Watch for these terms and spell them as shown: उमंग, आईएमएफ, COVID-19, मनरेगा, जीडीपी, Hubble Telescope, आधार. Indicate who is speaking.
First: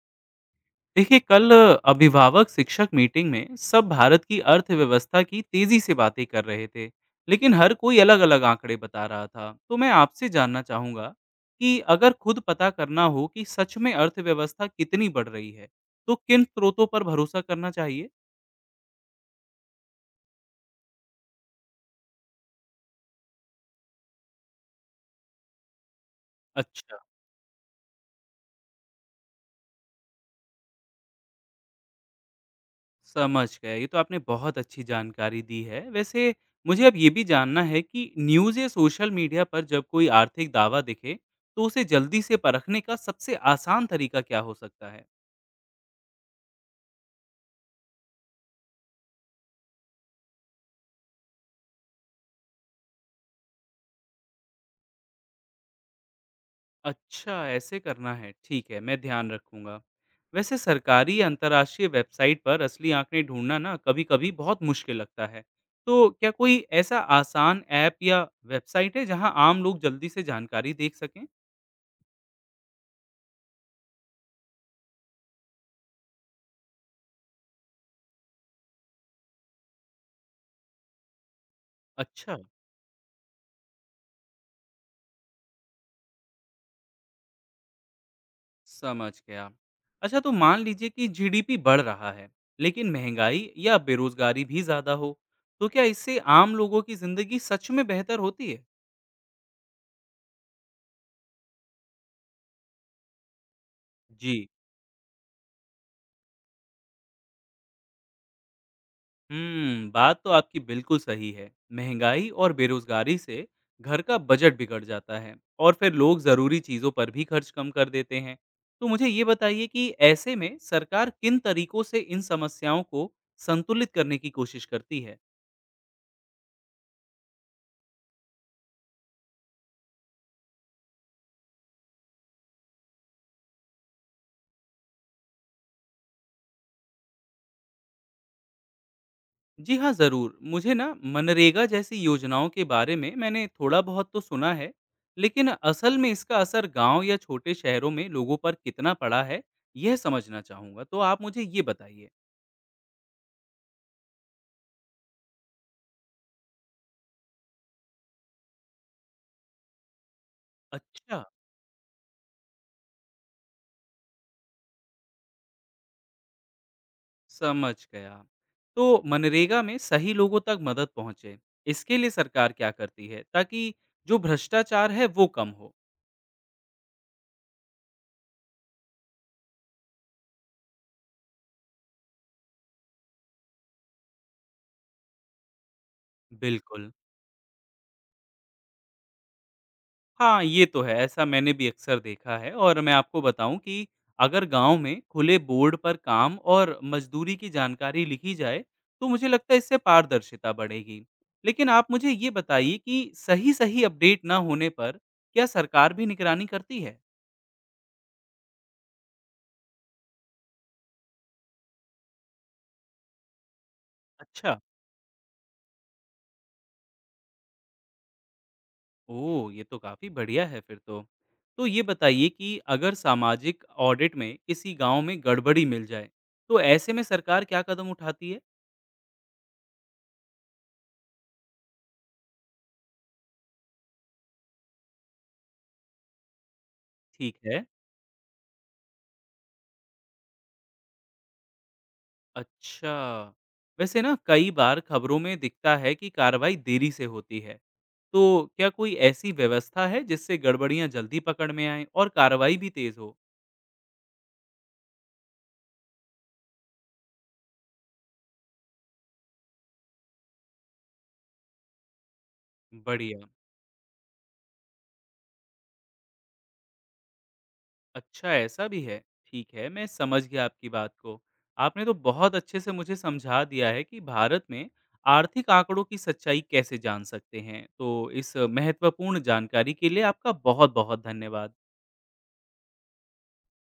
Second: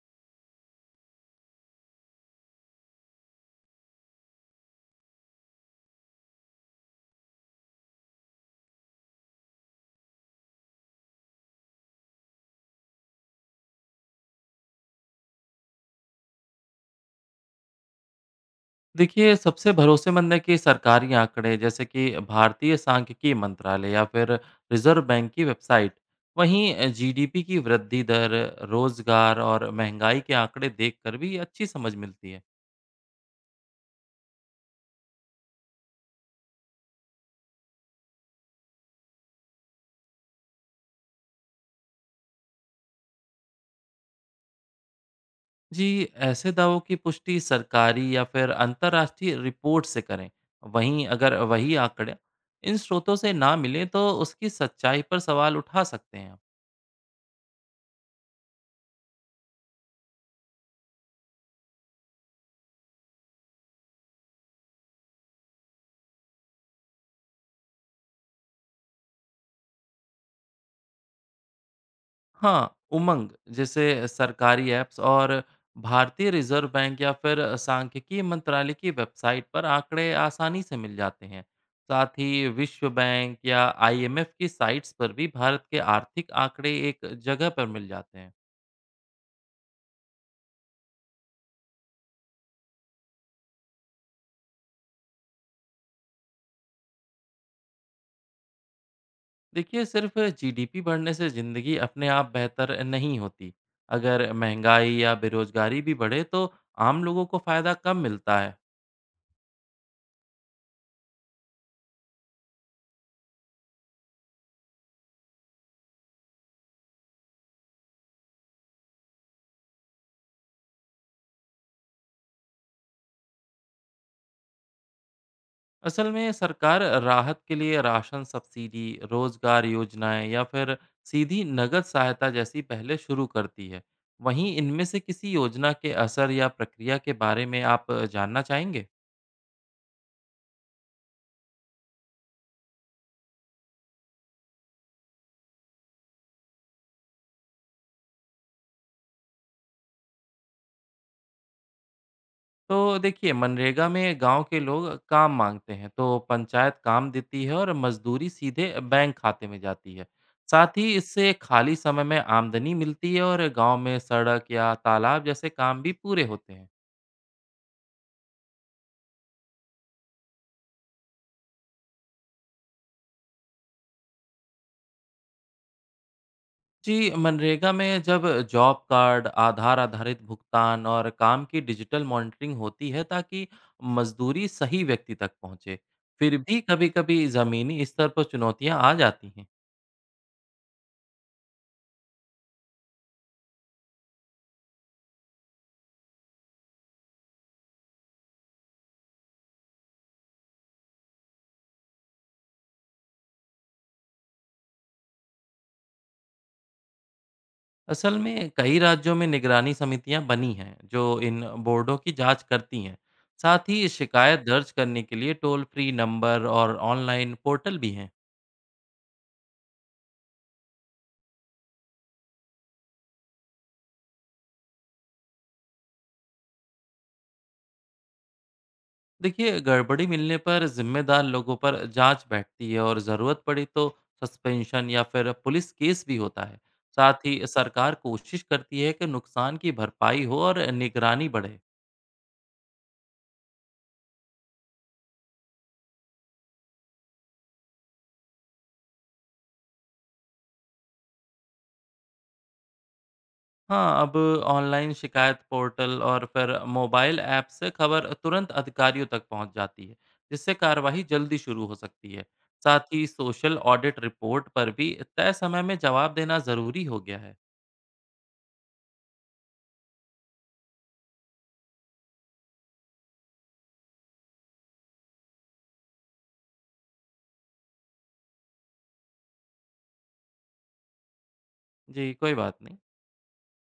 Speaker 1: देखिए कल अभिभावक शिक्षक meeting में सब भारत की अर्थव्यवस्था की तेजी से बातें कर रहे थे लेकिन हर कोई अलग अलग आंकड़े बता रहा था। तो मैं आपसे जानना चाहूंगा कि अगर खुद पता करना हो कि सच में अर्थव्यवस्था कितनी बढ़ रही है तो किन स्रोतों पर भरोसा करना चाहिए।
Speaker 2: देखिए, सबसे भरोसेमंद है कि सरकारी आंकड़े जैसे कि भारतीय सांख्यिकी मंत्रालय या फिर रिज़र्व बैंक की वेबसाइट। वहीं
Speaker 1: अच्छा,
Speaker 2: जीडीपी की वृद्धि दर, रोजगार और महंगाई के आंकड़े देखकर भी अच्छी समझ मिलती है।
Speaker 1: समझ गए। ये तो आपने बहुत अच्छी जानकारी दी है। वैसे मुझे अब ये भी जानना है कि न्यूज़ या सोशल मीडिया पर जब कोई आर्थिक दावा दिखे, तो उसे जल्दी से परखने का सबसे आसान तरीका क्या हो सकता है?
Speaker 2: जी, ऐसे दावों की पुष्टि सरकारी या फिर अंतर्राष्ट्रीय रिपोर्ट से करें। वहीं अगर वही आंकड़े इन स्रोतों से ना मिलें तो उसकी सच्चाई पर सवाल उठा सकते हैं।
Speaker 1: अच्छा, ऐसे करना है। ठीक है, मैं ध्यान रखूँगा। वैसे सरकारी या अंतर्राष्ट्रीय वेबसाइट पर असली आंकड़े ढूँढना ना कभी-कभी बहुत मुश्किल लगता है। तो क्या कोई ऐसा आसान ऐप या वेबसाइट है, जहाँ आम लोग जल्दी से जानकारी देख सकें?
Speaker 2: हाँ, उमंग जैसे सरकारी ऐप्स और भारतीय रिजर्व बैंक या फिर सांख्यिकी मंत्रालय की वेबसाइट पर आंकड़े आसानी से मिल जाते हैं। साथ
Speaker 1: अच्छा।
Speaker 2: ही विश्व बैंक या आईएमएफ की साइट्स पर भी भारत के आर्थिक आंकड़े एक जगह पर मिल जाते हैं।
Speaker 1: समझ गया। अच्छा तो मान लीजिए कि जीडीपी बढ़ रहा है, लेकिन महँगाई या बेरोज़गारी भी ज़्यादा हो, तो क्या इससे आम लोगों की ज़िंदगी सच में बेहतर होती है?
Speaker 2: देखिए, सिर्फ जीडीपी बढ़ने से ज़िंदगी अपने आप बेहतर नहीं होती। अगर
Speaker 1: जी,
Speaker 2: महंगाई या बेरोजगारी भी बढ़े तो आम लोगों को फ़ायदा कम मिलता है।
Speaker 1: हुँ, बात तो आपकी बिल्कुल सही है। महँगाई और बेरोज़गारी से घर का बजट बिगड़ जाता है और फिर लोग ज़रूरी चीज़ों पर भी खर्च कम कर देते हैं। तो मुझे ये बताइए कि ऐसे में सरकार किन तरीकों से इन समस्याओं को संतुलित करने की कोशिश करती है?
Speaker 2: असल में सरकार राहत के लिए राशन सब्सिडी, रोजगार योजनाएं या फिर सीधी नगद सहायता जैसी पहले शुरू करती है। वहीं इनमें से किसी योजना के असर या प्रक्रिया के बारे में आप जानना चाहेंगे?
Speaker 1: जी हाँ, ज़रूर। मुझे ना मनरेगा जैसी योजनाओं के बारे में मैंने थोड़ा बहुत तो सुना है, लेकिन असल में इसका असर गाँव या छोटे शहरों में लोगों पर कितना पड़ा है, यह समझना चाहूँगा। तो आप मुझे ये बताइए।
Speaker 2: तो देखिए, मनरेगा में गांव के लोग काम मांगते हैं, तो पंचायत काम देती है और मजदूरी सीधे बैंक खाते में जाती है। साथ ही
Speaker 1: अच्छा,
Speaker 2: इससे खाली समय में आमदनी मिलती है और गांव में सड़क या तालाब जैसे काम भी पूरे होते हैं।
Speaker 1: समझ गया। तो मनरेगा में सही लोगों तक मदद पहुँचे, इसके लिए सरकार क्या करती है ताकि जो भ्रष्टाचार है, वो कम हो?
Speaker 2: जी, मनरेगा में जब जॉब कार्ड, आधार आधारित भुगतान और काम की डिजिटल मॉनिटरिंग होती है ताकि मजदूरी सही व्यक्ति तक पहुंचे। फिर भी
Speaker 1: बिल्कुल।
Speaker 2: कभी-कभी जमीनी स्तर पर चुनौतियां आ जाती हैं।
Speaker 1: हाँ, ये तो है, ऐसा मैंने भी अक्सर देखा है। और मैं आपको बताऊँ कि अगर गाँव में खुले बोर्ड पर काम और मज़दूरी की जानकारी लिखी जाए, तो मुझे लगता है इससे पारदर्शिता बढ़ेगी। लेकिन आप मुझे ये बताइए कि सही-सही अपडेट ना होने पर क्या सरकार भी निगरानी करती है?
Speaker 2: असल में कई राज्यों में निगरानी समितियां बनी हैं जो इन बोर्डों की जांच करती हैं। साथ ही शिकायत
Speaker 1: अच्छा,
Speaker 2: दर्ज करने के लिए टोल फ्री नंबर और ऑनलाइन पोर्टल भी हैं।
Speaker 1: ओह! ये तो काफ़ी बढ़िया है फिर तो। तो ये बताइए कि अगर सामाजिक ऑडिट में किसी गाँव में गड़बड़ी मिल जाए, तो ऐसे में सरकार क्या कदम उठाती है?
Speaker 2: देखिए, गड़बड़ी मिलने पर जिम्मेदार लोगों पर जांच बैठती है और ज़रूरत पड़ी तो सस्पेंशन या फिर पुलिस केस भी होता है। साथ
Speaker 1: ठीक
Speaker 2: ही
Speaker 1: है।
Speaker 2: सरकार कोशिश करती है कि नुकसान की भरपाई हो और निगरानी बढ़े।
Speaker 1: अच्छा। वैसे ना कई बार खबरों में दिखता है कि कार्रवाई देरी से होती है। तो क्या कोई ऐसी व्यवस्था है जिससे गड़बड़ियाँ जल्दी पकड़ में आएँ और कार्रवाई भी तेज़ हो?
Speaker 2: हाँ, अब ऑनलाइन शिकायत पोर्टल और फिर मोबाइल ऐप से खबर तुरंत अधिकारियों तक पहुंच जाती है, जिससे कार्रवाई जल्दी शुरू हो सकती है। साथ ही
Speaker 1: बढ़िया।
Speaker 2: सोशल ऑडिट रिपोर्ट पर भी तय समय में जवाब देना ज़रूरी हो गया है।
Speaker 1: अच्छा ऐसा भी है। ठीक है, मैं समझ गया आपकी बात को। आपने तो बहुत अच्छे से मुझे समझा दिया है कि भारत में आर्थिक आंकड़ों की सच्चाई कैसे जान सकते हैं। तो इस महत्वपूर्ण जानकारी के लिए आपका बहुत-बहुत धन्यवाद।
Speaker 2: जी, कोई बात नहीं।